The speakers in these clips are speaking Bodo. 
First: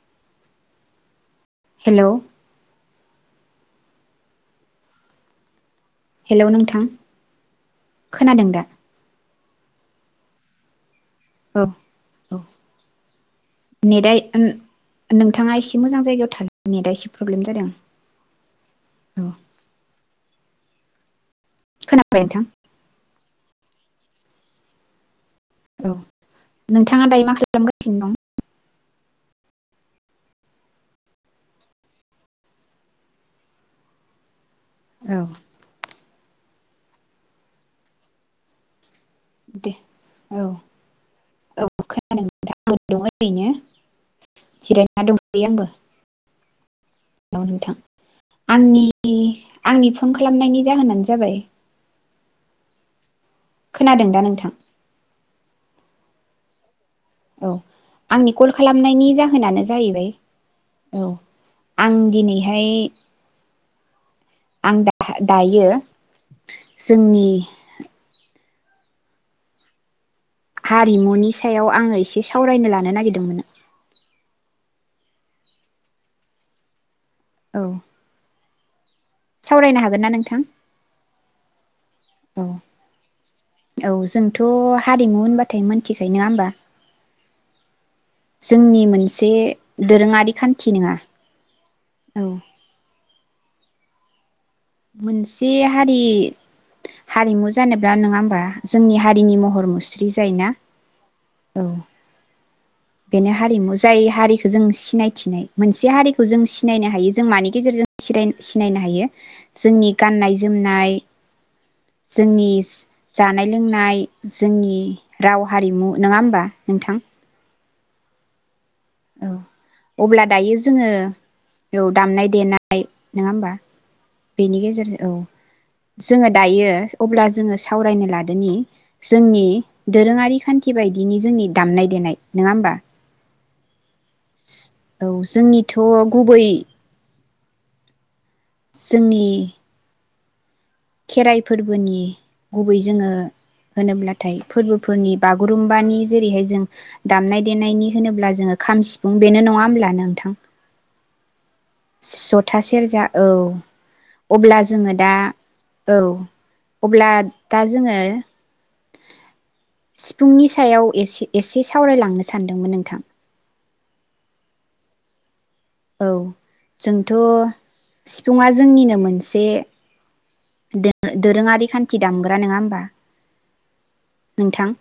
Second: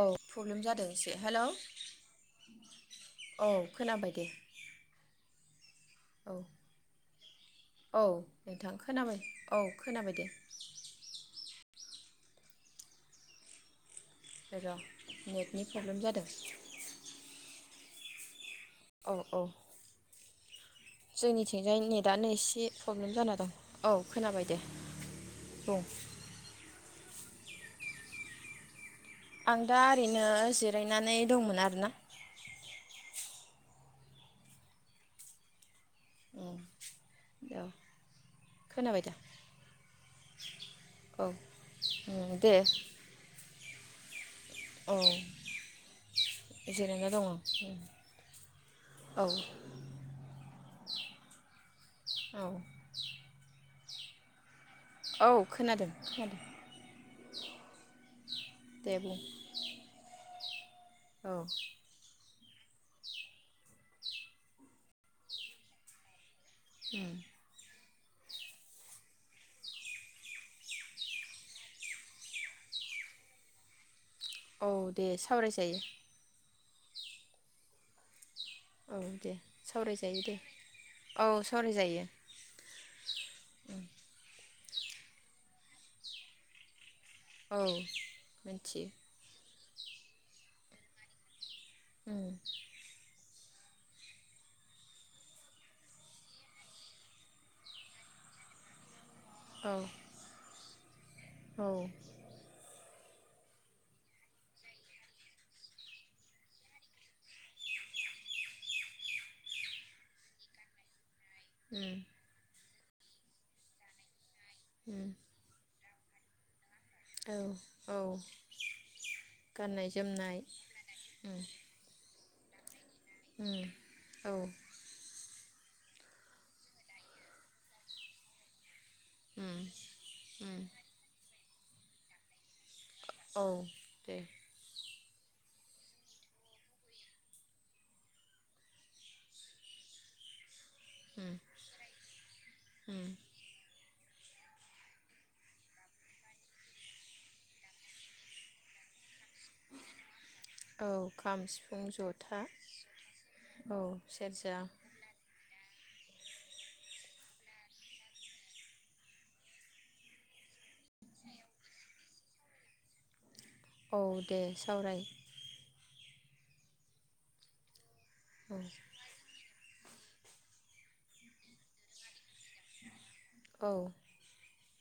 औ प्रब्लेम जादों एसे हेलौ हेलौ औ खोनाबाय दे औ हेलौ नोंथां औ खोनादों दा नोंथां खोनाबाय औ खोनाबाय दे औ औ नेटआ ओन र' नोंथाङा नेटनि एसे प्रब्लेम मोजां जादों जायगायाव थानो नेटआ एसे प्रब्लेम जादों औ औ जोंनिथिंजाय खोनाबाय नेटानो नोंथां एसे प्रब्लेम जानानै औ खोनाबाय दे बुं थाङा दायो मा खालामगासिनो दं आं दा ओरैनो जिरायनानै दंमोन आरोना औ उम औ खोनाबाय दा दे औ औ खोनादों उम दे नोंथां दं ओरैनो औ जिरायना दं आंबो जिरायना दङ उम औ नोंथां आंनि औ आंनि फन खालामनायनि जाहोनानो जा जाबाय औ खोनादों दा नोंथां औ खोनादों खोनादों औ आंनि कल दे खालामनायनि बुं जाहोनानो जाहैबाय औ आं दिनै बेहाय आं दा दायो उम जोंनि हारिमुनि सायाव आङो एसे सावरायनो लानो नागिरदोंमोन औ दे सावरायजायो औ औ दे सावरायनो हागोन सावरायजायो दे औ सावराय जायो। उम औ जों थ' हारिमु होनबाथाय मोनथिखायो नङा होमबा औ जोंनि मिथियो मोनसे दोरोङारि खान्थि नोङा उम मोनसे हारि हारिमु जानोब्ला नोङा होमबा जोंनि हारिनि महर औ मुस्रि जायोना औ बेनो हारिमु जाय हारिखौ जों सिनायथिनाय मोनसे हारिखौ जों सिनायनो हायो जों मानि गेजेरजों सिनायनो हायो जोंनि गाननाय जोमनाय। उम जोंनि। जानाय लोंनाय। जोंनि उम राव हारिमु। नङा होमबा? नोंथां औ। औ। औ गाननाय अब्ला जोमनाय दायो जोङो उम औ दामनाय। देनाय नङा होमबा उम औ बेनि गेजेरजों औ। जोङो दायो अब्ला जोङो सावरायनो लादोनि। जोंनि उम दोरोङारि उम खान्थि बायदिनि जोंनि। दामनाय देनाय नङा होमबा। औ। दे औ जोंनि। थ' गुबै जोंनि। उम खेराइ फोरबोनि गुबै उम जोङो। होनोब्लाथाय फोरबोफोरनि बागुरुम्बानि जेरैहाय जों दामनाय देनायनि होनोब्ला जोङो खाम सि [unintelligible] बेनो नङा होमब्ला नोंथां? औ खाम सिफुं जथा सेरजा औ औ सेरजा अब्ला जोङो दा औ अब्ला। दा जोङो सिफुंनि सायाव एसे एसे सावरायलांनो सानदोंमोन नोंथां। औ दे सावराय औ जोंथ'। सिफुंआ औ जोंनिनो मोनसे [unintelligible] दोरोङारि खान्थि दाम। नङा होमबा औ नोंथां।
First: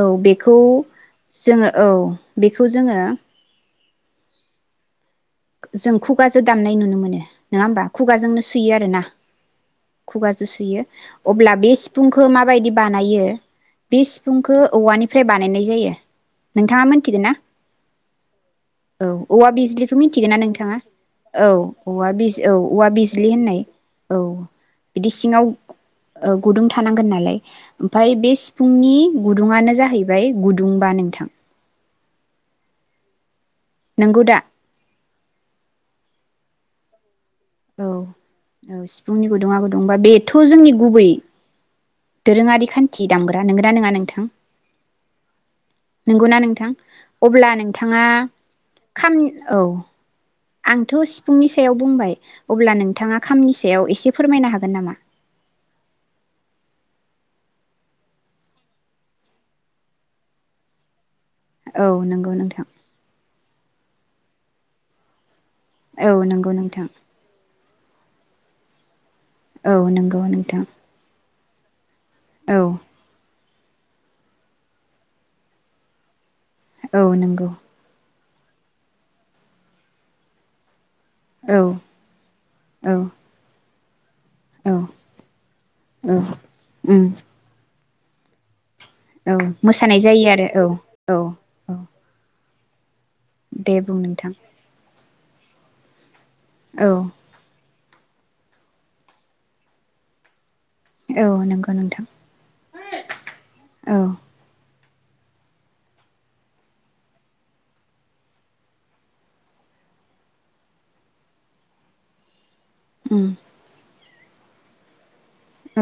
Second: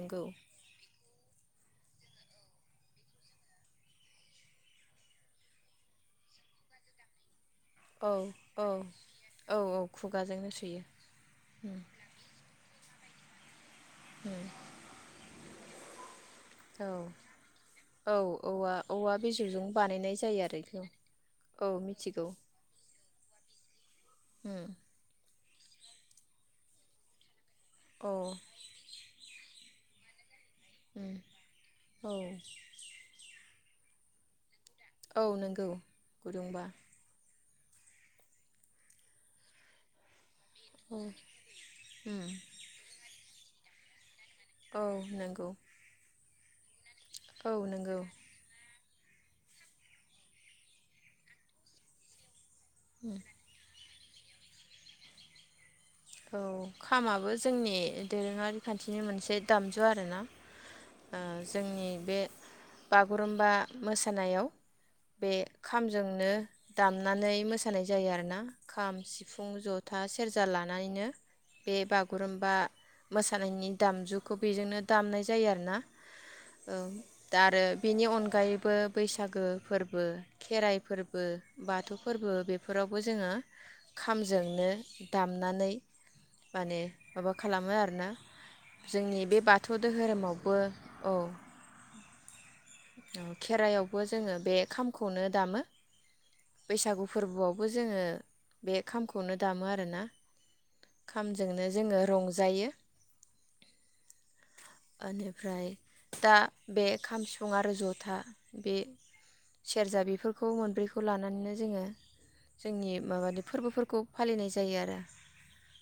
औ बेखौ जोङो औ बेखौ जोङो। जों खुगाजो दामनाय नुनो मोनो। नङा होमबा? औ खुगाजोंनो औ सुयो आरो ना। औ खुगाजों खुगाजोंनो सुयो अब्ला बे सिफुंखौ मा माबायदि बानायो। बे सिफुंखौ औवानिफ्राय बानायनाय। जायो नोंथाङा औ मिथिगोन ना औ औवा औ औवा बिजौजों बिजखौ बानायनाय मिथिगोन ना जायो आरो नोंथाङा बेखौ औ औव बिज औ औ [unintelligible] उम [unintelligible] औ सिङाव ओ गुदुं थानांगोन नालाय औ ओमफाय बे सिफुंनि गुदुंङआनो जाहैबाय [unintelligible] [unintelligible] गुदुंबा उम नोंथां। औ नोंगौ दा? औ नंगौ गुदुंबा। औ औ सिफुंनि गुदुंआ गुदुंबा बे [unintelligible] [unintelligible] जोंनि औ गुबै उम दोरोङारि खान्थि दामग्रा नोंगौना नङा नोंथां औ नंगौ नंगौना नोंथां अब्ला औ नंगौ नोंथाङा खाम औ आंथ' सिफुंनि सायाव बुंबाय अब्ला नोंथाङा खामनि सायाव एसे फोरमायनो हागोन नामा औ खामाबो जोंनि दोरोङारि खान्थिनि मोनसे दामजु आरोना औ जोंनि बे नंगौ नोंथां बागुरुम्बा मोसानायाव बे औ खामजोंनो नंगौ नोंथां दामनानै मोसा जाया आरो ना खाम सिफुं औ नंगौ नोंथां बेबा गुरुमबा औ मोस मोसानायनि दामजुखौ बेजोंनो दामनाय जायो आरो ना औ दा आरो बेनि अनगा अनगायैबो बैसागो फोरबो खेराइ फोरबो औ फोरबो बाथौ फोरबो औ बेफोरावबो जोङो ओं खामजोंनो औ दाम औ माने उम माबा खालामो आरो ना जोंनि औ बे बाथौ मोसानाय जायो आरो दोहोरोमावबो औ औ दे बुं खेराइआवबो नोंथां जोंङो बे खाम खौनो दामो औ बैसागु फोरबोआव बो जोंङो बे खामखौनो दामो आरोना औ खामजोंनो नंगौ जोंङो नोंथां रंजायो औ ओनिफ्राय दा बे खाम सिफुं आरो जथा बे सेरजा बेफोरखौ मोनब्रैखौ लानानैनो जोङो जोंनि उम माबानि फोरबोफोरखौ फालिनाय जायो आरो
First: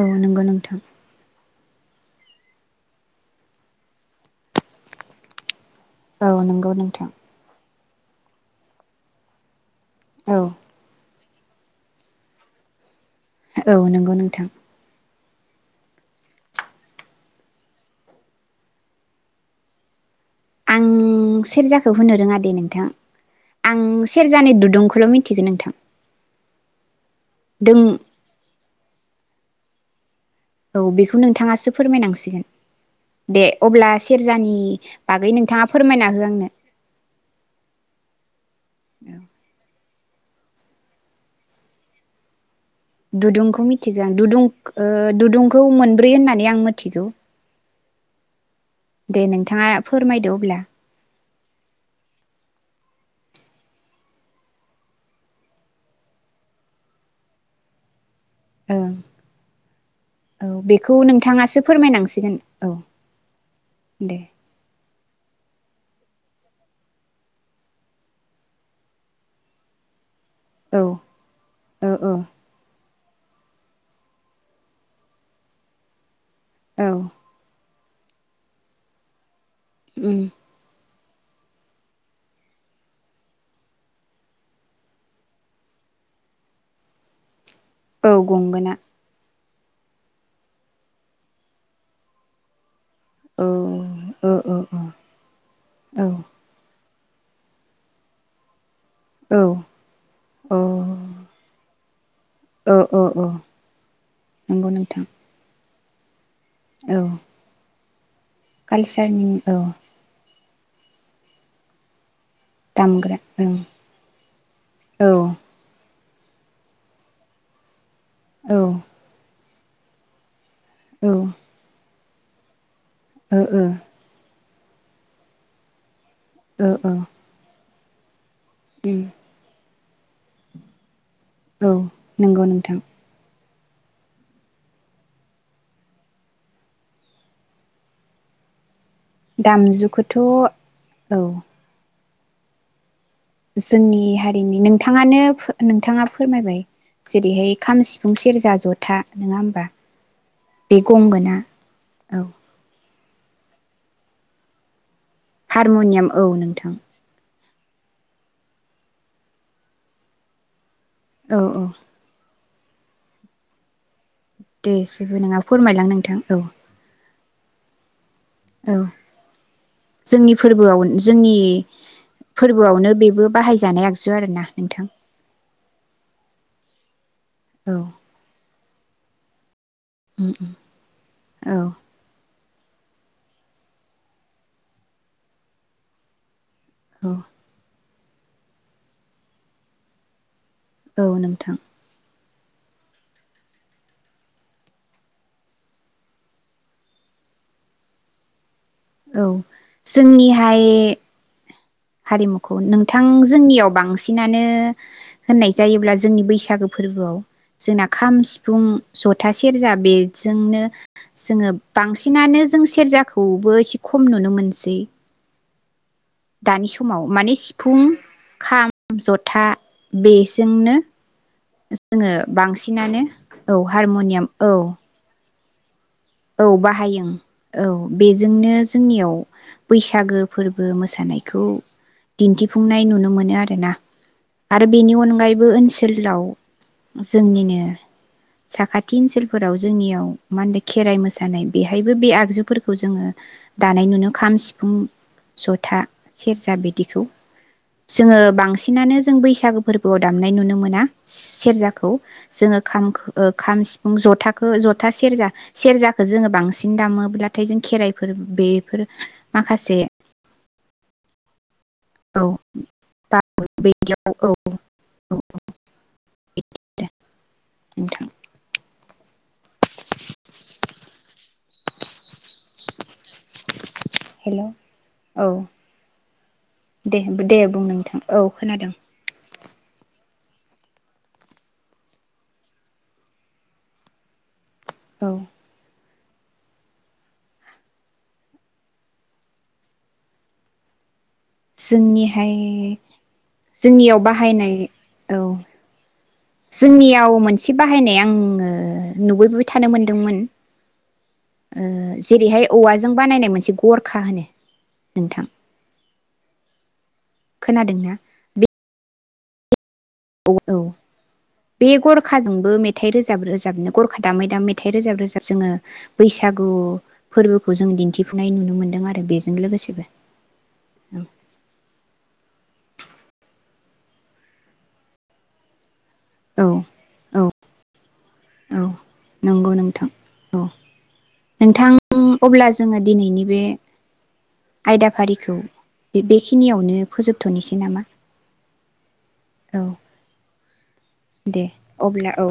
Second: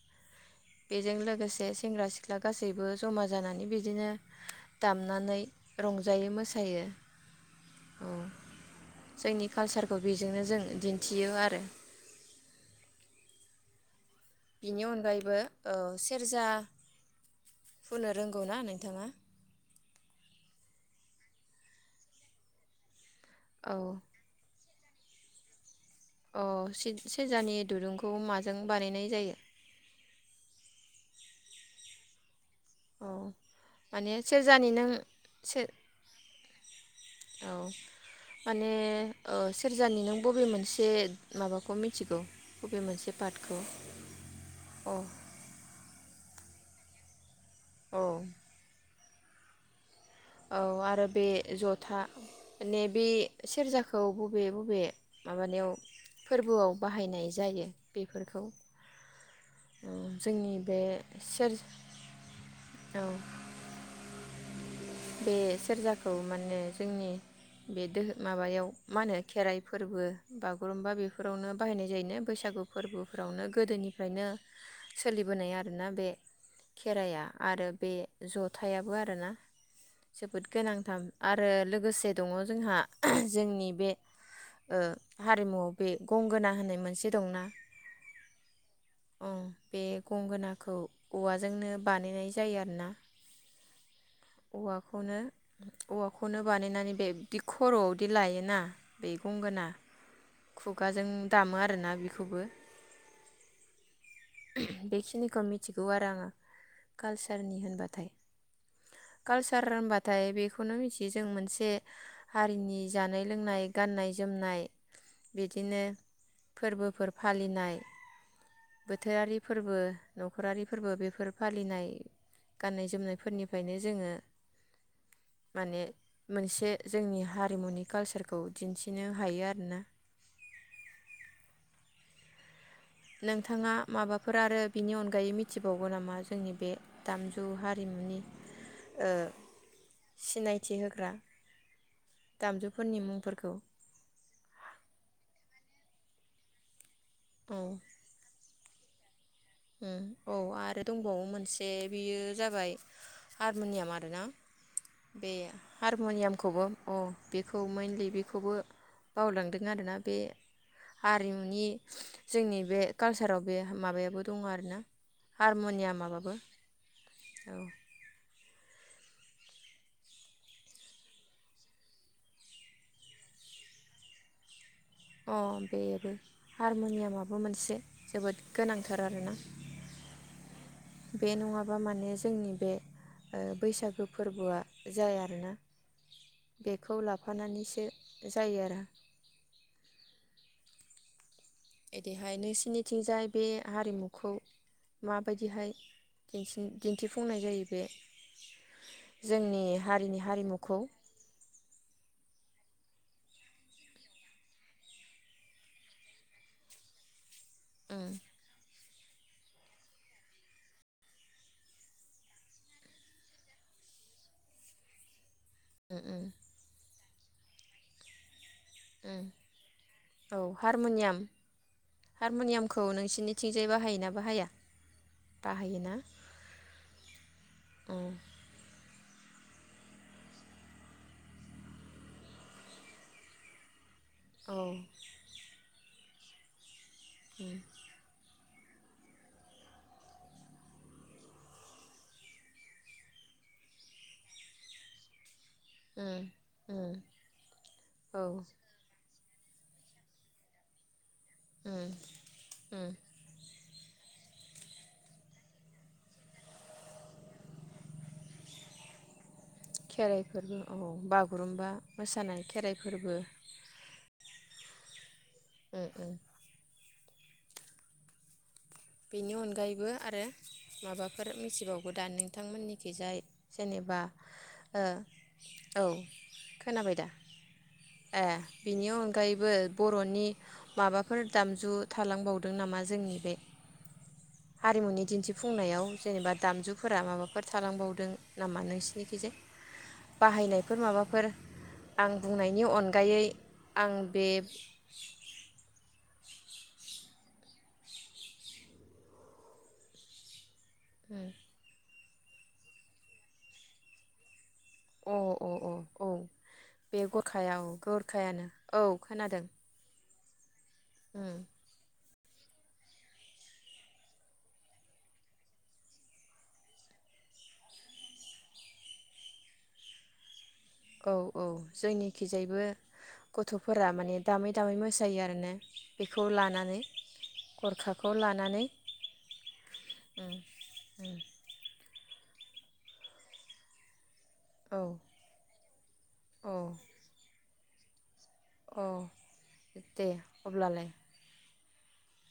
औ नंगौ नोंथां बेजों लोगोसे सेंग्रा सिख्ला गासैबो जमा जानानै बे बिदिनो दामनानै रंजायो औ नंगौ मोसायो नोंथां औ जोंनि कालसारखौ औ बेजोंनो जों दिन्थि बियो आरो औ नंगौ नोंगौ। बिनि अनगायैब बो ओ सेरजा हुनो रोंगौ ना नोंथाङा? आं सेरजाखौ हुनो रोङा दे नोंथां। आं औ सेरजानि दुदुं खौल मिथिगो नोंथां। अ सेद-सेरजानि दों दुरुंखौ माजों बानायनाय जायो? औ बेखौ नोंथाङासो फोरमायनांसिगोन। औ दे अब्ला माने सेरजानि नों बागै सेर नोंथाङा फोरमायना हो आंनो औ औ बुरजानि नों बबे मोनसे माबाखौ मिथिगौ? बबे मोनसे पार्टखौ दुदुंखौ मिथिगो आं दुदुं ओ अ दुदुंखौ मोनब्रै होनना होननानै आं मिथिगौ। औ दे नोंथाङा फोरमायदो अब्ला औ आरो बे जथा माने बे सेरजाखौ बबे बबे माबानायाव फोरबोआव बाहायनाय जायो बेफ ओं औ जोंनि बे बेखौ सेर नोंथाङासो फोरमायनांसिगोन औ दे। बे सेरजाखौ माने जोंनि बे दोहो माबायाव मा होनो खेराइ फोरबो औ बागुरुम्बा बेफोरावनो बाहायनाय औ औ जायोना बैसागु फोरबो फोरावनो गोदोनिफ्रायनो सोलिबोनाय आरोना बे औ खेराइआ आरो बे जथायाबो आर दाना उम जोबोद गोनांथाम आरो लोगोसे दङ जोंहा जोंनि बे ओ हारिमुआव बे गंगोना होननाय मोनसे दंना औ गंगोना। ओं बे गंगोनाखौ औवाजोंनो बानायनाय जायो आरोना। औ औ औ औवाखौनो औ औवाखौनो बानायनानै बेबदि खरआवदि लायोना? बे गंगोना। खुगाजों दामो आरोना बेख ओ अ अ बेखिनिखौ मिथ मिथिगौ आरो आङो। कालचारनि होनबा थाय कालचारनि औ खौनो मिथियो जों मोनसे हारिनि दामग्रा जानाय ओं लोंनाय गाननाय जोमनाय औ बिदिनो फोरबोफोर फालिनाय। औ ओ बोथोरारि फोरबो नु नखरारि फोरबो ओ बेफोर फालिनाय गाननाय जोमनायफोरनिफायनो जोङो। माने ओ मोनसे जोंनि हारिमुनि कालसार फोर खौ उम दिन्थिनो हायो आरोना? औ नंगौ नोंथां नोंथाङा माबाफोर आरो बिनि अनगायै मिथिबावगोन नामा जोंनि बे दामजु हारिमुनि ओ दामजुखौथ' औ दामजु फोरनि मुं जोंनि हारिनि नोंथाङानो नोंथाङा फोरमायबाय जेरैहाय औ खाम सिफुं सेरजा जट था औ आरो दंबावो मोनसे बियो औ जाबाय हारमुनियामा आरो ना? बे हारमनियाम औ हारमुनियामखौबो नोंथां अ बेखौ मनलि बेखौबो बावलांदों आरोना बे औ औ हारिमुनि जोंनि बे कालचाराव बे माबायाव दे जेबो नङा फोरमायलां नोंथां औ। औ। औ जोंनि फोरबोआव जोंनि फोरबोआवनो बेबो बाहायजानाय आगजु आरोना नोंथां। अ बेबो हारम'नियाम बेबो औ मोनसे जोबोद गोनांथार आरोना। उम बे नङाबा माने जोंनि बे बैसागो फोरबोआ जाया आरोना। बेखौ औ लाफानानैसो जायो आरो औ नोंथां। बेहाय नोंसिनिथिंजाय बे हारिमुखौ माबायदिहाय दि दिन्थिफुंनाय जायो बे औ जोंनि हारिनि जोंनिहाय हारिमुखौ हारिमु खौ नोंथां जोंनियाव बांसिनानो होननाय जायोब्ला जोंनि बैसागो फोरबोआव जोंना उम खाम सिफुं जथा सेरजा बेजोंनो जोङो बांसिनानो जों सेरजाखौबो एसे खम नुनो मोनसै। उम उम दानि समाव माने सिफुं खाम उम जथा औ बेजोंनो हारम'नियाम जोङो हारमनियामखौ बांसिनानो औ नोंसिनिथिंजाय बाहायोना हारम'नियाम बाहाया औ बाहायोना? औ बाहायो औ उम बेजोंनो जोंनियाव बैसागो फोरबो मोसानायखौ दिन्थिफुंनाय नुनो मोनो आरोना। औ आरो बेनि अनगायैबो ओनसोल लाव उम जोंनिनो साखाथि ओनसोलफोराव जोंनियाव मा हन खेराइ मोसानाय बेहायबो बे आगजुफोरखौ जोङो दानाय नुनो खाम सिफुं जथा उम सेरजा उम बिदिखौ जोङो औ बांसिनानो जों बैस बैसागो फोरबोआव दामनाय नुनो मोना उम स-सेरजाखौ जोङो उम खामख खाम सिफुं जथा खो जथा सेरजा सेरजाखौ जोङो बांसिन दामोब्लाथाय जों खेराइफोर बेफोर माखासे बेफोरबो औ बागुरुम्बा औ मोसानाय खेराइ फोरबो बाव बिदियाव औ उम उम नोंथां बेनि अनगायैबो आरो माबाफोर मिथिबागो दा नोंथांमोननिखि जाय जेनेबा हेल' ओ औ औ खोनाबाय दे दा दे बुं नोंथां ए औ खोनादों बिनि अनगायैबो बर'नि माबाफोर दामजु थालांबावदों नामा जोंनि बे हारिमुनि औ दिन्थिफुंनायाव जेनेबा दामजुफोरा माबाफोर थालांबावदों नामा नोंसिनिखिजाय बाहायनायफोर माबाफोर आं जोंनिहाय बुंनायनि अनगायै आं जोंनियाव बे बाहायनाय औ जोंनियाव मोनसे बाहायनाय आङो नुबोबोबाय थानो मोनदोंमोन ओ जेरैहाय औवाजों बानायनाय मोनसे गरखा होनो अ नोंथां अ अ औ बे गरखायाव खोनादोंना गरखायानो बे औ खोनादों औ उम बे गर खाजोंबो मेथाइ रोजाब-रोजाबनो गरखा दामै दामै मेथाइ रोजाब रोजाब जोङो बैसागु फोरबोखौ जों दिन्थिफुनाय नुनो मोन्दों आरो बेजों लोगोसेबो औ औ जोंनिखिजायबो गथ'फोरा माने दामै दामै मोसायो आरोना बेखौ औ लानानै औ गरखाखौ लानानै औ नंगौ नोंथां उम औ उम नोंथां ङ अब्ला जोङो दिनैनि बे औ आयदाफारिखौ बे-बेखिनियावनो फोजोबथ'नोसै नामा अ औ दे अब्लालाय दे अब्ला औ।